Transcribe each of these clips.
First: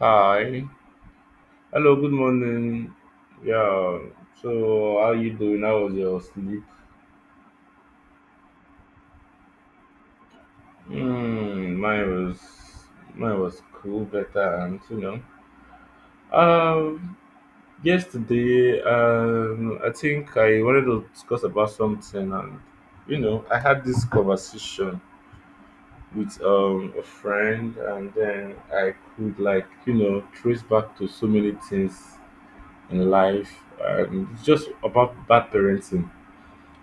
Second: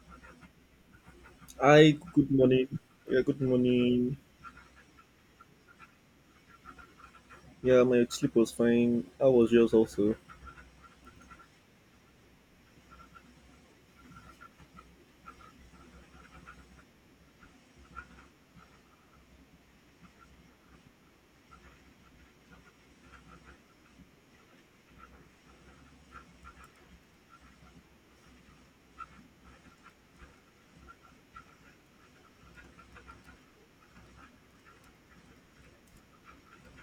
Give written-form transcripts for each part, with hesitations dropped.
Hi. Hello, Hi, good good morning. morning. Yeah, good Yeah. morning. So how you doing? How was your sleep? Yeah, my sleep was fine. How was yours also? Mm, mine was mine was cool, better and. Um yesterday I think I wanted to discuss about something and I had this conversation with a friend and then I could trace back to so many things in life, and it's just about bad parenting.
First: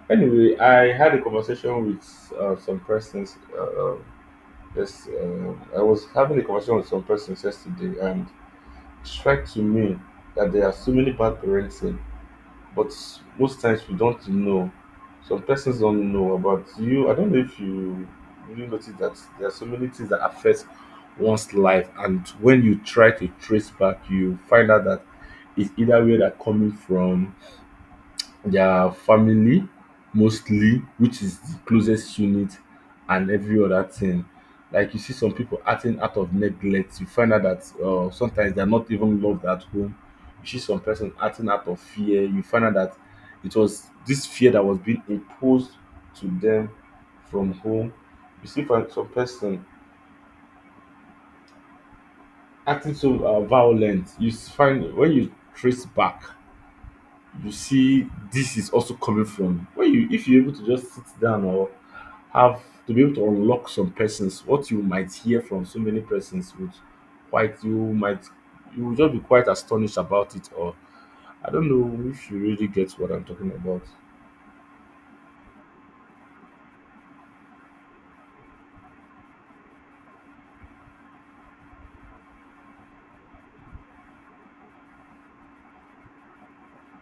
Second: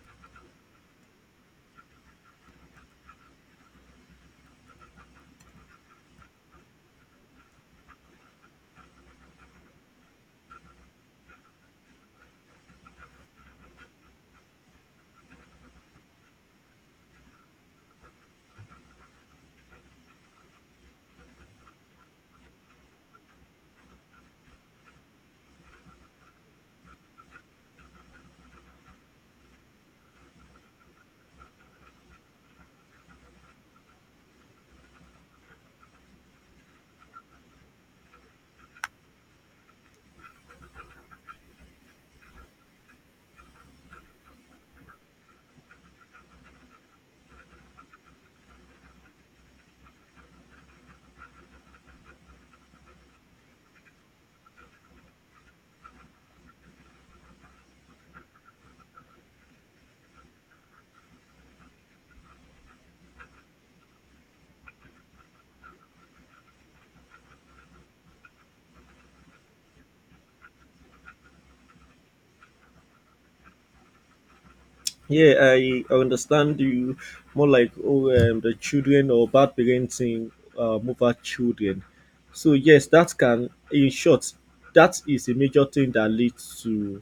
Anyway, I had a conversation with some persons. Yes, I was having a conversation with some persons yesterday, and it struck to me that there are so many bad parenting, but most times we don't know. Some persons don't know about you. I don't know if you really notice that there are so many things that affect one's life, and when you try to trace back, you find out that it's either where they're coming from, their family, mostly, which is the closest unit and every other thing. Like you see some people acting out of neglect, you find out that sometimes they're not even loved at home. You see some person acting out of fear, you find out that it was this fear that was being imposed to them from home. You see for some person acting so violent, find when you trace back, you see this is also coming from when you, if you're able to just sit down or have to be able to unlock some persons, what you might hear from so many persons would quite you might you will just be quite astonished about it, or I don't know if you really get what I'm talking about. Yeah, I understand you, more like the children or bad parenting, over children. So yes, that can, in short, that is a major thing that leads to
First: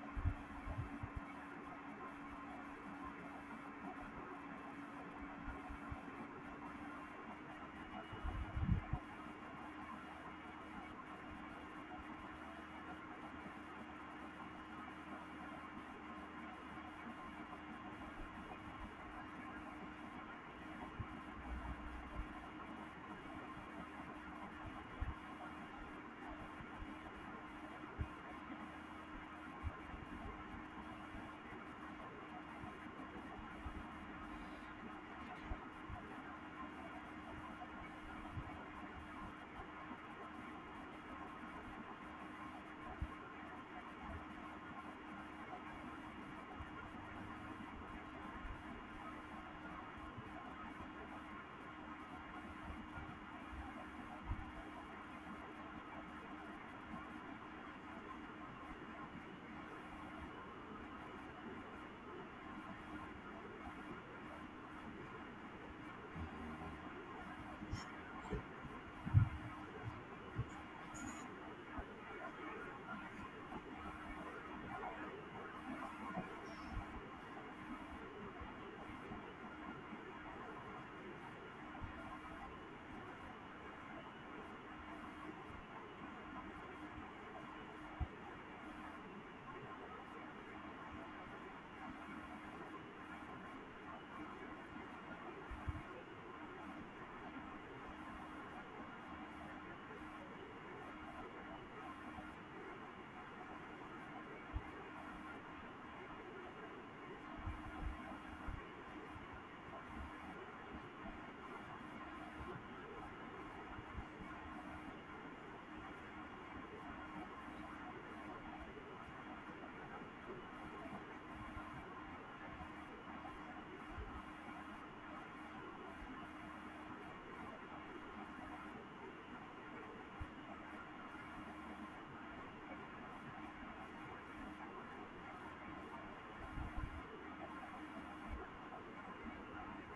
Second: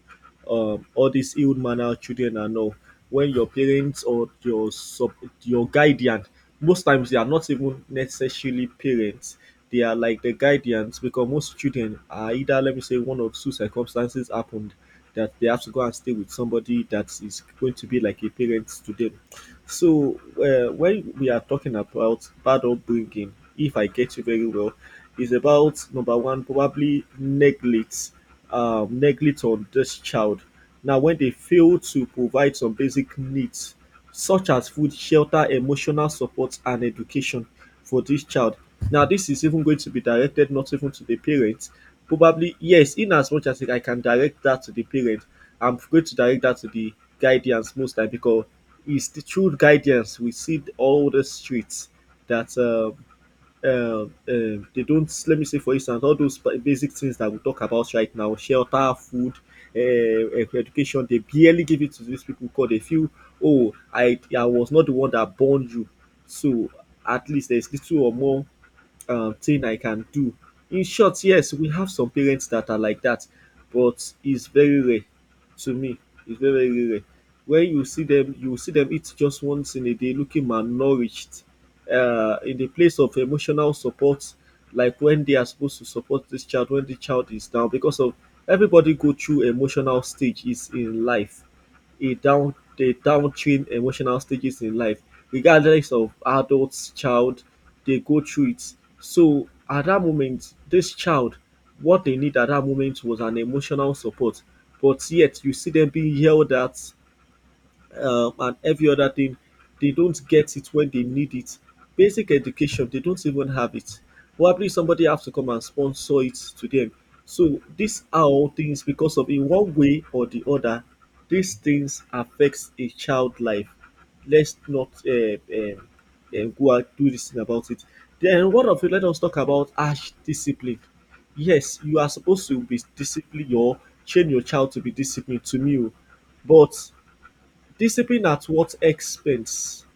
all these ill mannered children and all. When your parents or your guardian, most times they are not even necessarily parents. They are like the guidance, because most children are either, let me say, one or two circumstances happened that they have to go and stay with somebody that is going to be like a parent to them. So, when we are talking about bad upbringing, if I get you very well, is about number one, probably neglect, neglect on this child. Now, when they fail to provide some basic needs, such as food, shelter, emotional support, and education for this child. Now, this is even going to be directed not even to the parents. Probably, yes, in as much as I can direct that to the parent, I'm going to direct that to the guidance most time, because it's the true guidance. We see all the streets that uh, they don't. Let me say, for instance, all those basic things that we talk about right now: shelter, food, education. They barely give it to these people because they feel, oh, I was not the one that born you, so at least there's little or more thing I can do. In short, yes, we have some parents that are like that, but it's very rare to me. It's very, very rare. When you see them eat just once in a day, looking malnourished, in the place of emotional support, like when they are supposed to support this child when the child is down, because of everybody go through emotional stages in life, a down the downstream emotional stages in life, regardless of adults, child, they go through it. So at that moment, this child, what they need at that moment was an emotional support. But yet you see them being yelled at, and every other thing, they don't get it when they need it. Basic education, they don't even have it. Probably somebody has to come and sponsor it to them. So these are all things, because of in one way or the other, these things affects a child life. Let's not go and do this thing about it. Then one of it, let us talk about harsh discipline. Yes, you are supposed to be disciplined or train your child to be disciplined to me, o. But discipline at what expense?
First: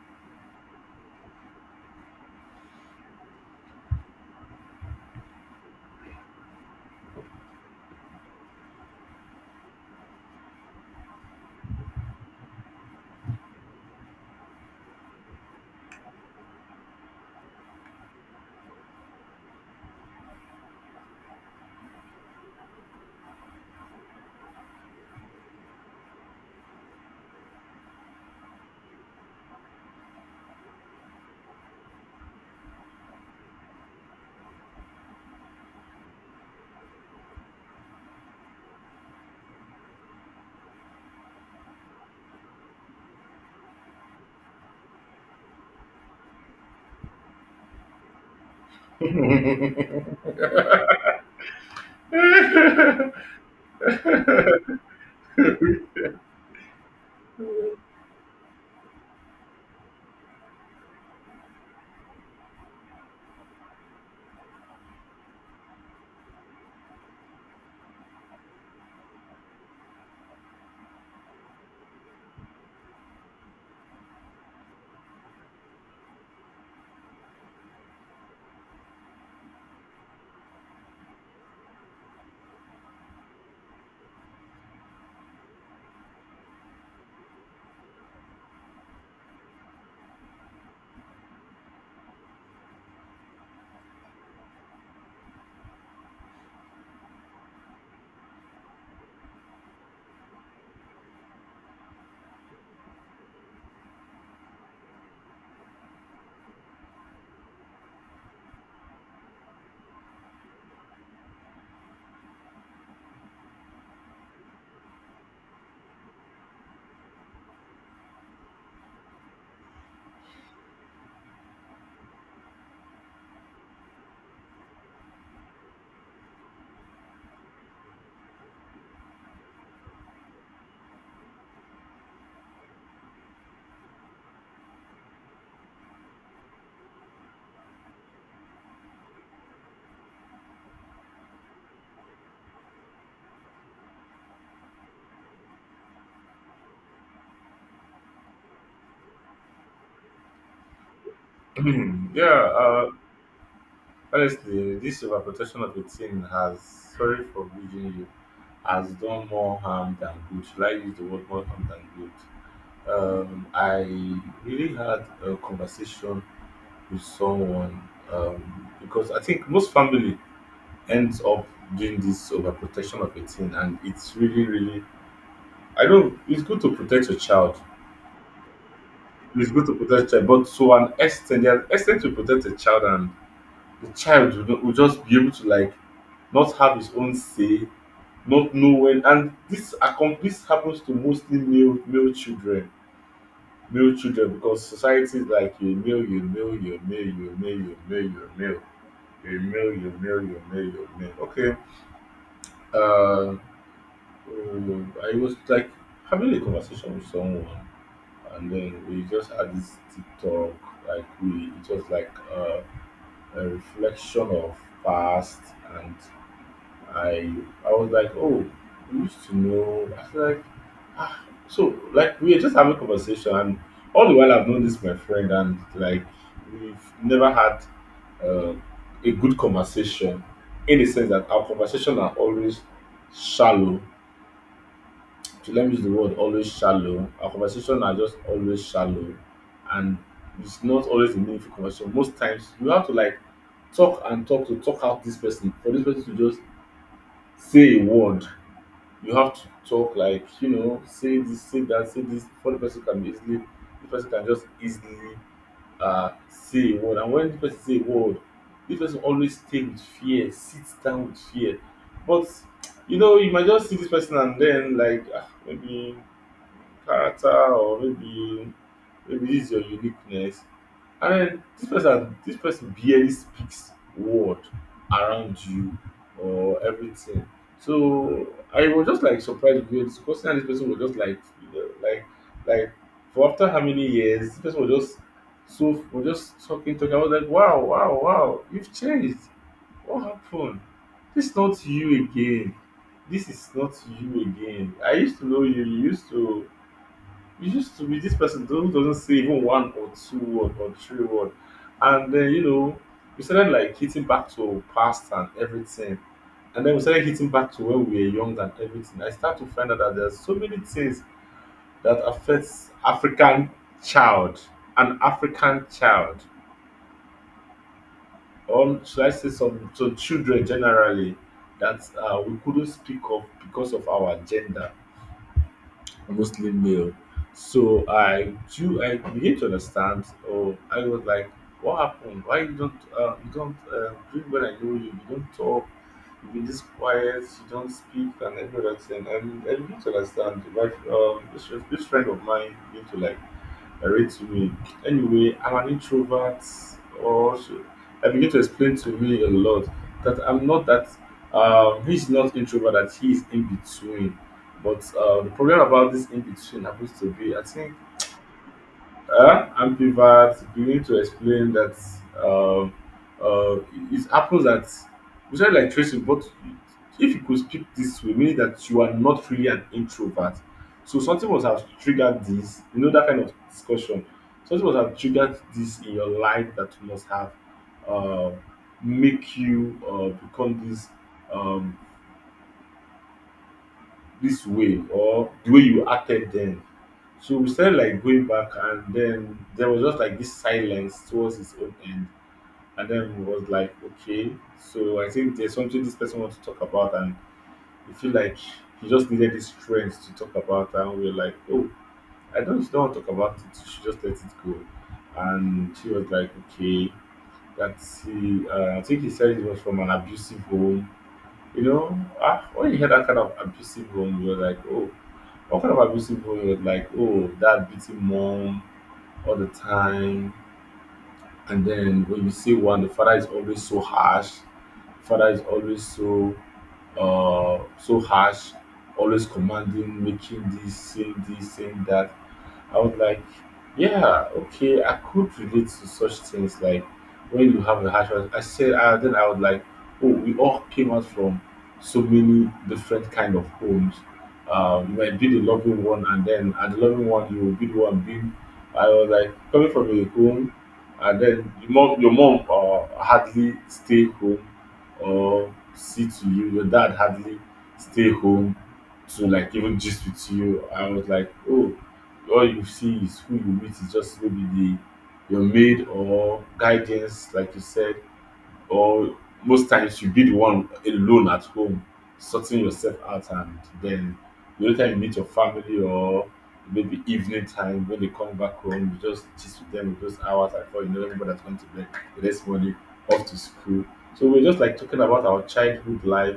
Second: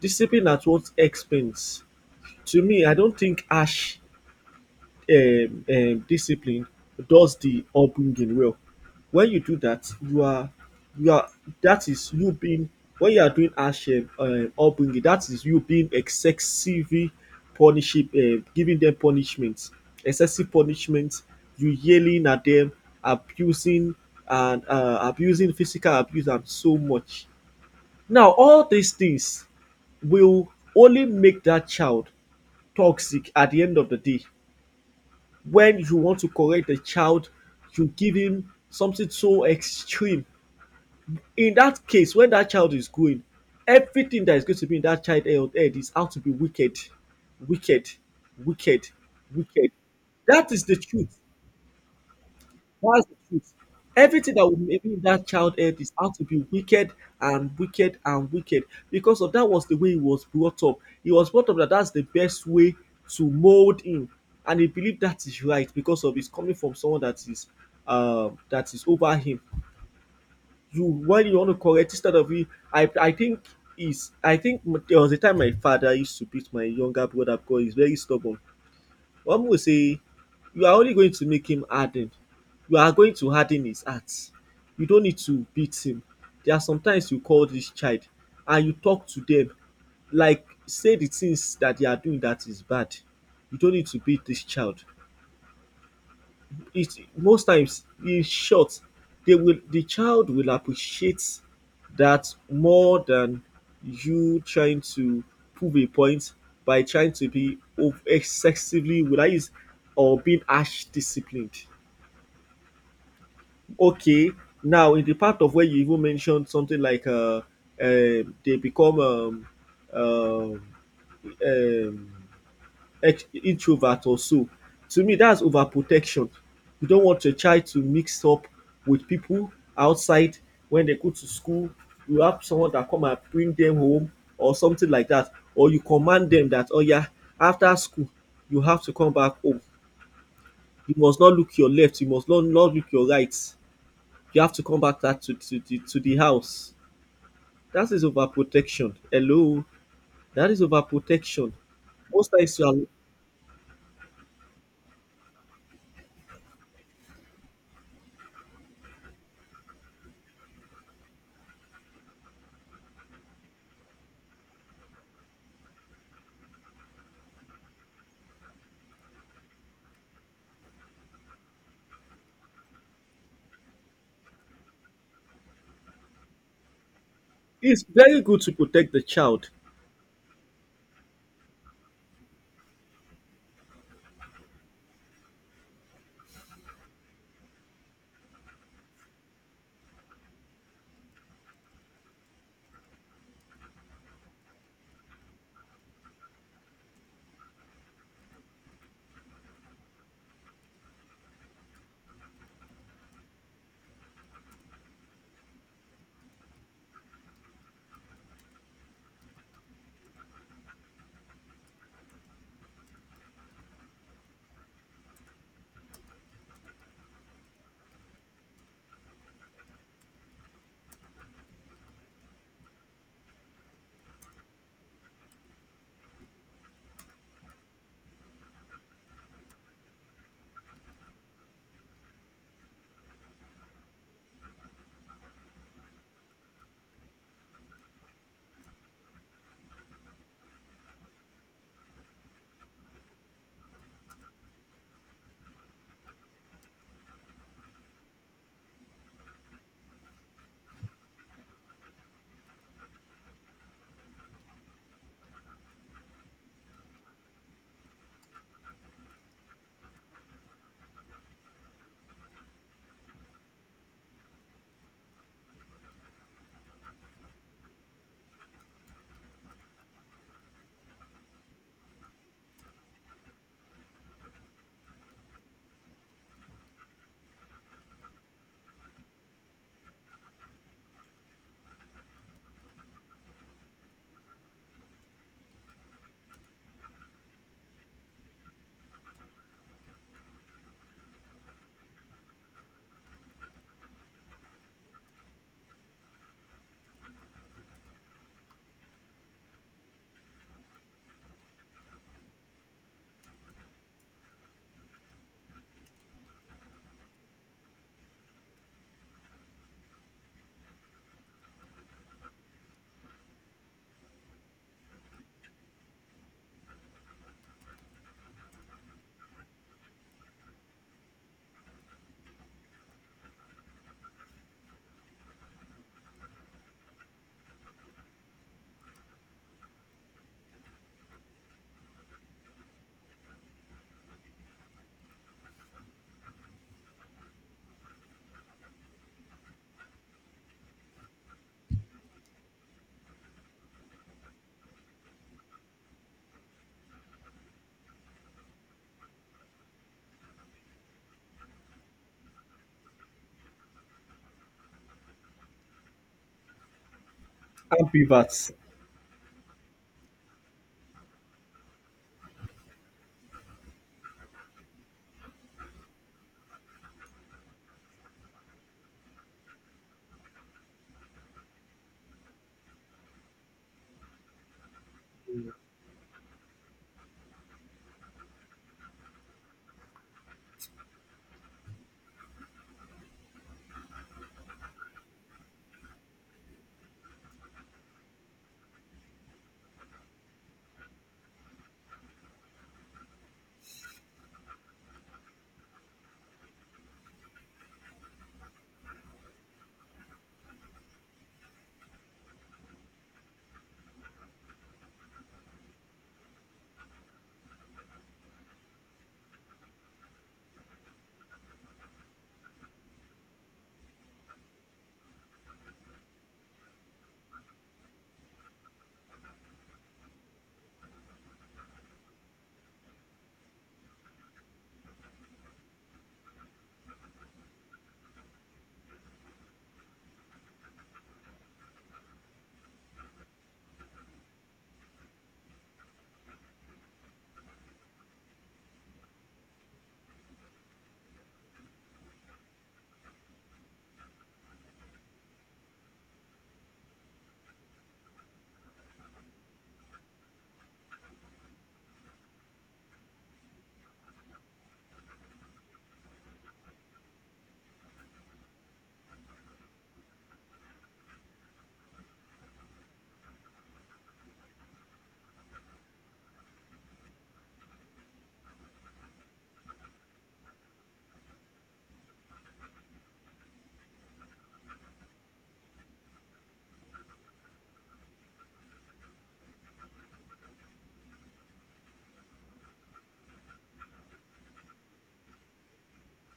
Discipline at what expense? To me, I don't think harsh discipline does the upbringing well. When you do that, you are that is you being, when you are doing harsh upbringing. That is you being excessively punishing, giving them punishment, excessive punishment. You yelling at them, abusing and abusing, physical abuse and so much. Now, all these things will only make that child toxic at the end of the day. When you want to correct the child, you give him something so extreme. In that case, when that child is growing, everything that is going to be in that child head is how to be wicked, wicked, wicked, wicked. That is the truth. That's the truth. Everything that would maybe that child heard is how to be wicked and wicked and wicked, because of that was the way he was brought up. He was brought up that that's the best way to mold him, and he believed that is right because of his coming from someone that is over him. You, when you want to correct instead of you, I think is, I think there was a time my father used to beat my younger brother because he's very stubborn. One will say, you are only going to make him harden. You are going to harden his heart. You don't need to beat him. There are sometimes you call this child and you talk to them, like say the things that they are doing that is bad. You don't need to beat this child. It most times, in short, they will, the child will appreciate that more than you trying to prove a point by trying to be excessively will I use, or being harsh disciplined. Okay, now in the part of where you even mentioned something like they become um, um ex introvert or so. To me that's overprotection. You don't want your child to mix up with people outside when they go to school. You have someone that come and bring them home or something like that, or you command them that oh yeah, after school you have to come back home. You must not look your left, you must not not look your right. You have to come back that to the house. That is overprotection. Hello, that is overprotection. Yeah, Most times you are honestly, this overprotection of a teen has, sorry for reading you, has done more harm than good. Should I use the word more harm than good? I really had a conversation with someone, because I think most family ends up doing this overprotection of a teen, and it's really, really. I don't. It's good to protect your child. it's very good to protect the It's child. good to protect your child, but to an extent, there are extent to protect a child, and the child will, will just be able to like not have his own say, not know when. And this happens to mostly male children, male children, because society is like you male, you male, you male, you male, you male, you male, you male, you male, you male, you male. Okay. Uh, I was like having a conversation with someone, and then we just had this TikTok. Like we, it was like a reflection of past. And I I was like, "Oh, we used to know." I was like, ah. So, like, we were just having conversation, and all the while I've known this my friend, and like, we've never had uh, a good conversation in the sense that our conversation are always shallow. To let me use the word, always shallow. Our conversation are just always shallow, and it's not always a meaningful conversation. Most times, you have to like talk and talk to talk out this person for this person to just say a word. You have to talk like, you know, say this, say that, say this before the person can be easily, the person can just easily say a word. And when the person say a word, this person always stay with fear, sit down with fear. But you know, you might just see this person and then like, ah, maybe character, or maybe maybe this is your uniqueness. And then this person barely speaks word around you or everything. So I was just like surprised with because Kosi and this person was just like, you know, like for after how many years, this person was just so, was just talking. I was like, wow, wow, wow, you've changed. What happened? This is not you again. This is not you again. I used to know you. You used to be this person who doesn't say even one or two word or three word. And then, you know, we started like hitting back to past and everything, and then we started hitting back to when we were young and everything. I start to find out that there's so many things that affects African child, an African child, or should I say some children generally, that we couldn't speak of because of our gender real. So I do, I begin to understand. Oh, I was like, what happened? Why you don't during when I know you, you don't talk, you be this quiet, you don't speak and everything. And I begin to understand my this, this friend of mine begin to like they're way. Anyway, I'm an introvert. Also, I begin to explain to me a lot that I'm not that. He's not introvert; that he is in between. But the problem about this in between happens to be, I think Ambiverts. And pivot beginning to explain that um, uh, it happens that we said like tracing, but if you could speak this way, meaning that you are not really an introvert. So something must have triggered this, you know, that kind of discussion. Something must have triggered this in your life that must have uh, make you become this um, this way or the way you acted then. So we started like going back, and then there was just like this silence towards his own end. And then we was like, okay, so I think there's something this person wants to talk about, and we feel like he just needed this strength to talk about. And we were like, oh, I don't want to talk about it. You should just let it go. And she was like, okay, that's he. I think he said he was from an abusive home. You know, ah, when you hear that kind of abusive home, you're like, oh, what kind of abusive word like, "Oh, dad beating mom all the time." And then when you see one, the father is always so harsh, father is always so so harsh, always commanding, making this, saying that. I was like, yeah, okay, I could relate to such things like when you have a harsh. I said, then I was like, oh, we all came out from so many different kind of homes. You might be the loving one, and then at the loving one, you will be the one being. I was like coming from a home, and then your mom hardly stay home or see to you. Your dad hardly stay home to like even gist with you. I was like, oh, all you see is who you meet is just maybe the your maid or guidance, like you said, or most times you be the one alone at home, sorting yourself out, and then the only time you meet your family or maybe evening time when they come back home, you just gist with them with those hours, and before you know, everybody has gone to bed. The next morning, off to school. So we're just like talking about our childhood life,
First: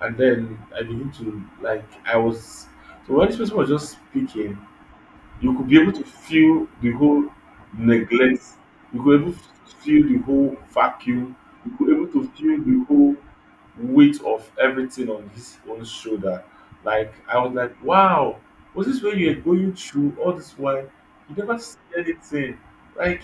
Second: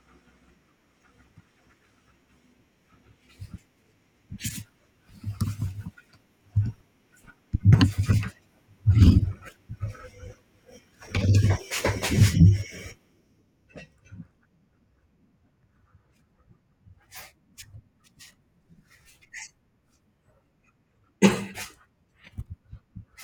and then I begin to like I was, so when this person was just speaking, you could be able to feel the whole neglect, you could able to feel the whole vacuum, you could able to feel the whole weight of everything on his own shoulder. Like I was like, wow, was this when you were going through all this while? You never said anything. Like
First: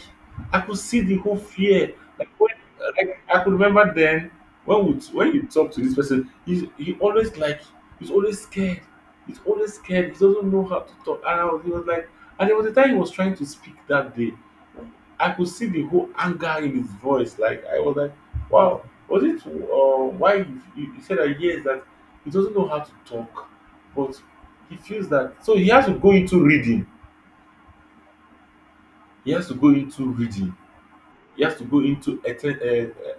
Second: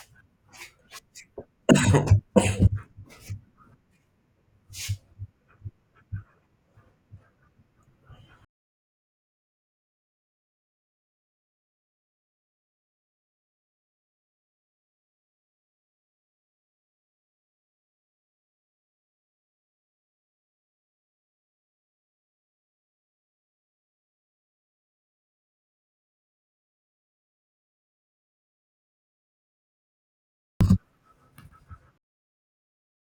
I could see the whole fear. Like when, like I could remember then when would when you talk to this person, he always like he's always scared. He's always scared. He doesn't know how to talk. And I was, he was like, and there was a time he was trying to speak that day. I could see the whole anger in his voice. Like I was like, wow, was it why you, you said that yes that he doesn't know how to talk, but he feels that so he has to go into reading. He has to go into reading. He has to go into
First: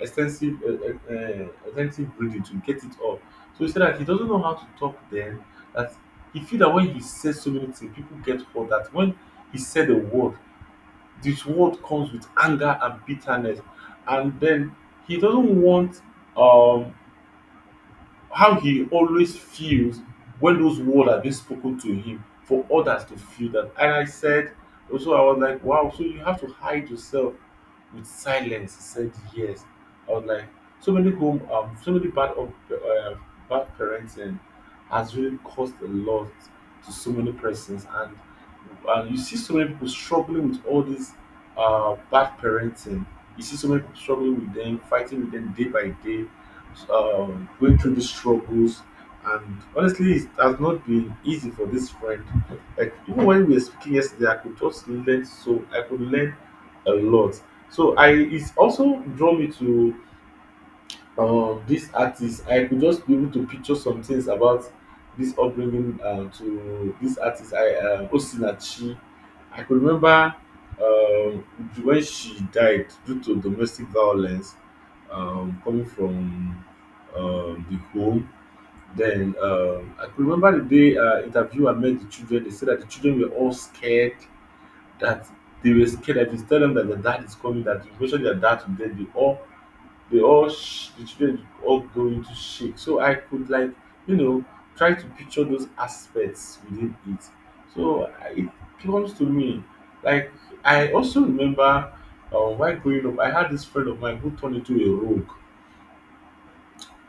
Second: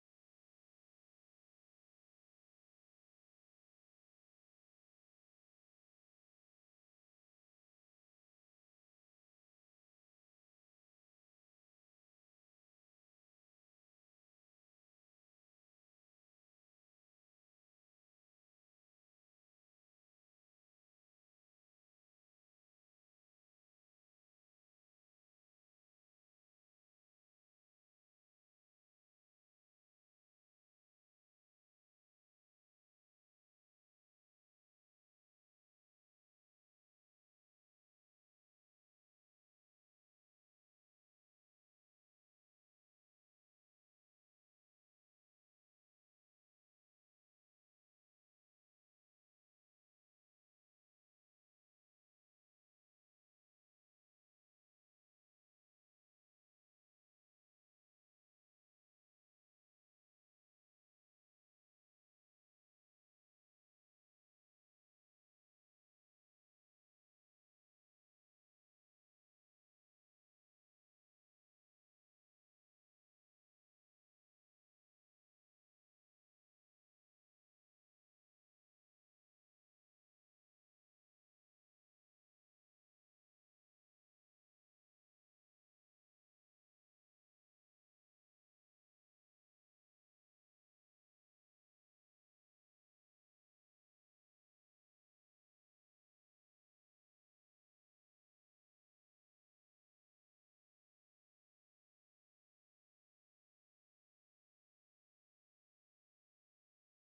extensive extensive reading to get it all. So he said that he doesn't know how to talk then. That he feel that when he says so many things, people get hurt. That when he said a word, this world comes with anger and bitterness. And then he doesn't want, um how he always feels when those words are being spoken to him, for others to feel that. And I said, also I was like, wow, so you have to hide yourself with silence. He said yes. I was like, so many so many bad parenting has really caused a lot to so many persons, and you see so many people struggling with all this bad parenting. You see so many people struggling with them, fighting with them day by day, going through the struggles. And honestly, it has not been easy for this friend. Like even when we were speaking yesterday, I could learn a lot. So I it also draw me to this artist. I could just be able to picture some things about this upbringing to this artist I Osinachi. I could remember um when she died due to domestic violence coming from the home. Then I could remember the day interview I met the children. They said that the children were all scared that they were scared that if you tell them that their dad is coming, that you mention their dad to them, they all the children all go into shake. So I could like you know try to picture those aspects within it. So it comes to me like I also remember, while growing up, I had this friend of mine who turned into a rogue.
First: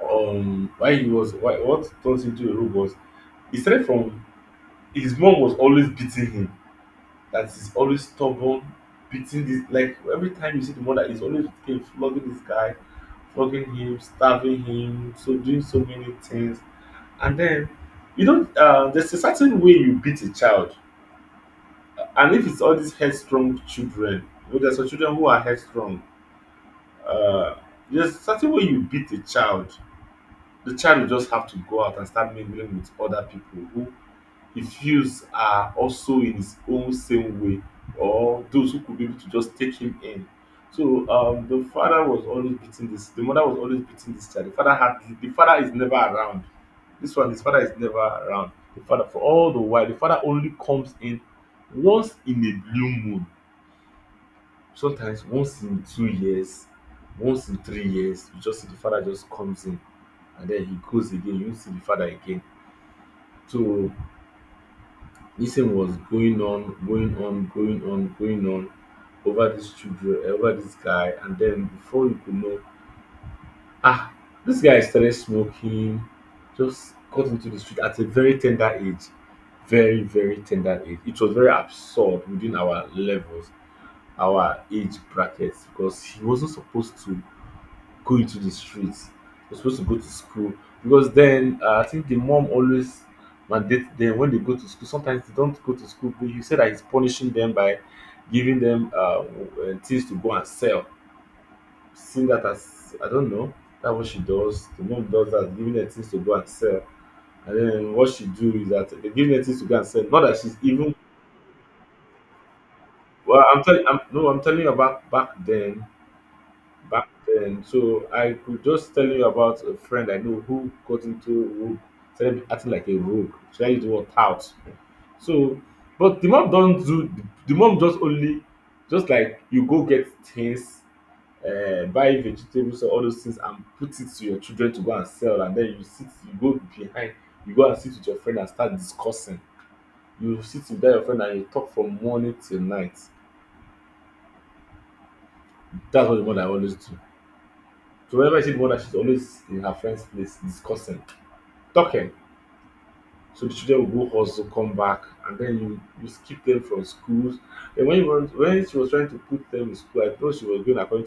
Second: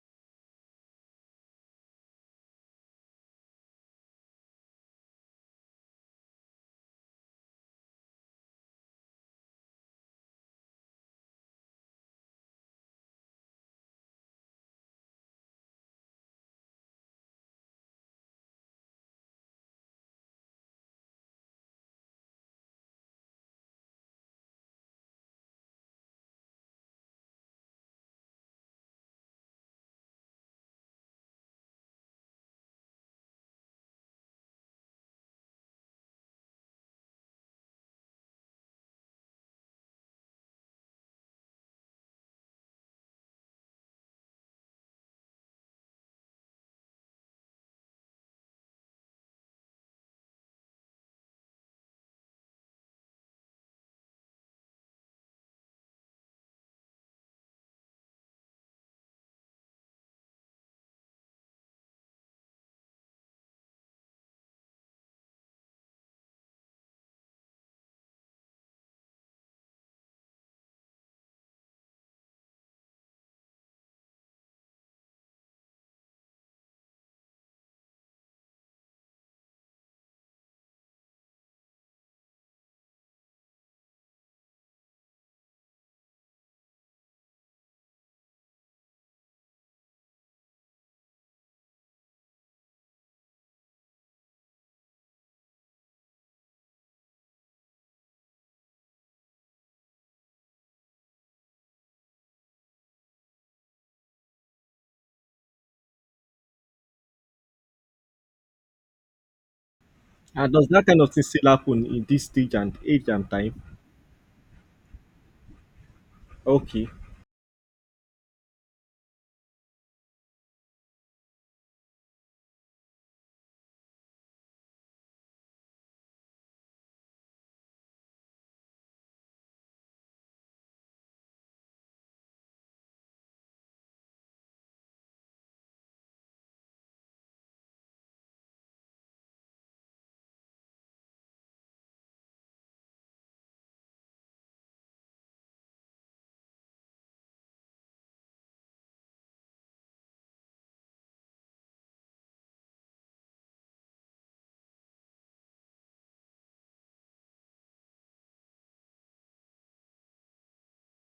Why he was Why what turns into a rogue was he started from his mom was always beating him, that is always stubborn, beating this. Like every time you see, the mother is always with flogging this guy, flogging him, starving him, so doing so many things. And then you don't there's a certain way you beat a child. And if it's all these headstrong children, you know, there's some children who are headstrong. Uh, there's a certain way you beat a child. The child will just have to go out and start mingling with other people who he feels are also in his own same way, or those who could be able to just take him in. So the father was always beating this. The mother was always beating this child. The father is never around. This one, his father is never around. The father, for all the while, the father only comes in once in a blue moon. Sometimes once in 2 years, once in 3 years, you just see the father just comes in and then he goes again. You don't see the father again. So this thing was going on, going on, going on, going on over these children, over this guy, and then before you could know, ah, this guy started smoking, just got into the street at a very tender age, very tender age. It was very absurd within our levels, our age brackets, because he wasn't supposed to go into the streets. You're supposed to go to school because then, I think the mom always mandate them when they go to school. Sometimes they don't go to school, but you said that he's punishing them by giving them things to go and sell. Seeing that as I don't know, that's what she does. The mom does that, giving them things to go and sell. And then what she do is that they give them things to go and sell. Not that And she's does that even kind of thing still happen in this stage and age and well. time? I'm telling. I'm, no, I'm telling you about back then, Okay. back then. So I could just tell you about a friend I know who got into rogue, started acting like a rogue. Should I use the word tout? So, but the mom don't do. The mom just only, just like you go get things, buy vegetables or all those things and put it to your children to go and sell, and then you sit, you go behind, you go and sit with your friend and start discussing. You sit with that your friend and you talk from morning till night. That's what the mother always do. So whenever you see the mother, she's always in her friend's place discussing, talking. So the children will go also come back, and then you skip them from schools. And when she was trying to put them in school, I thought she was going according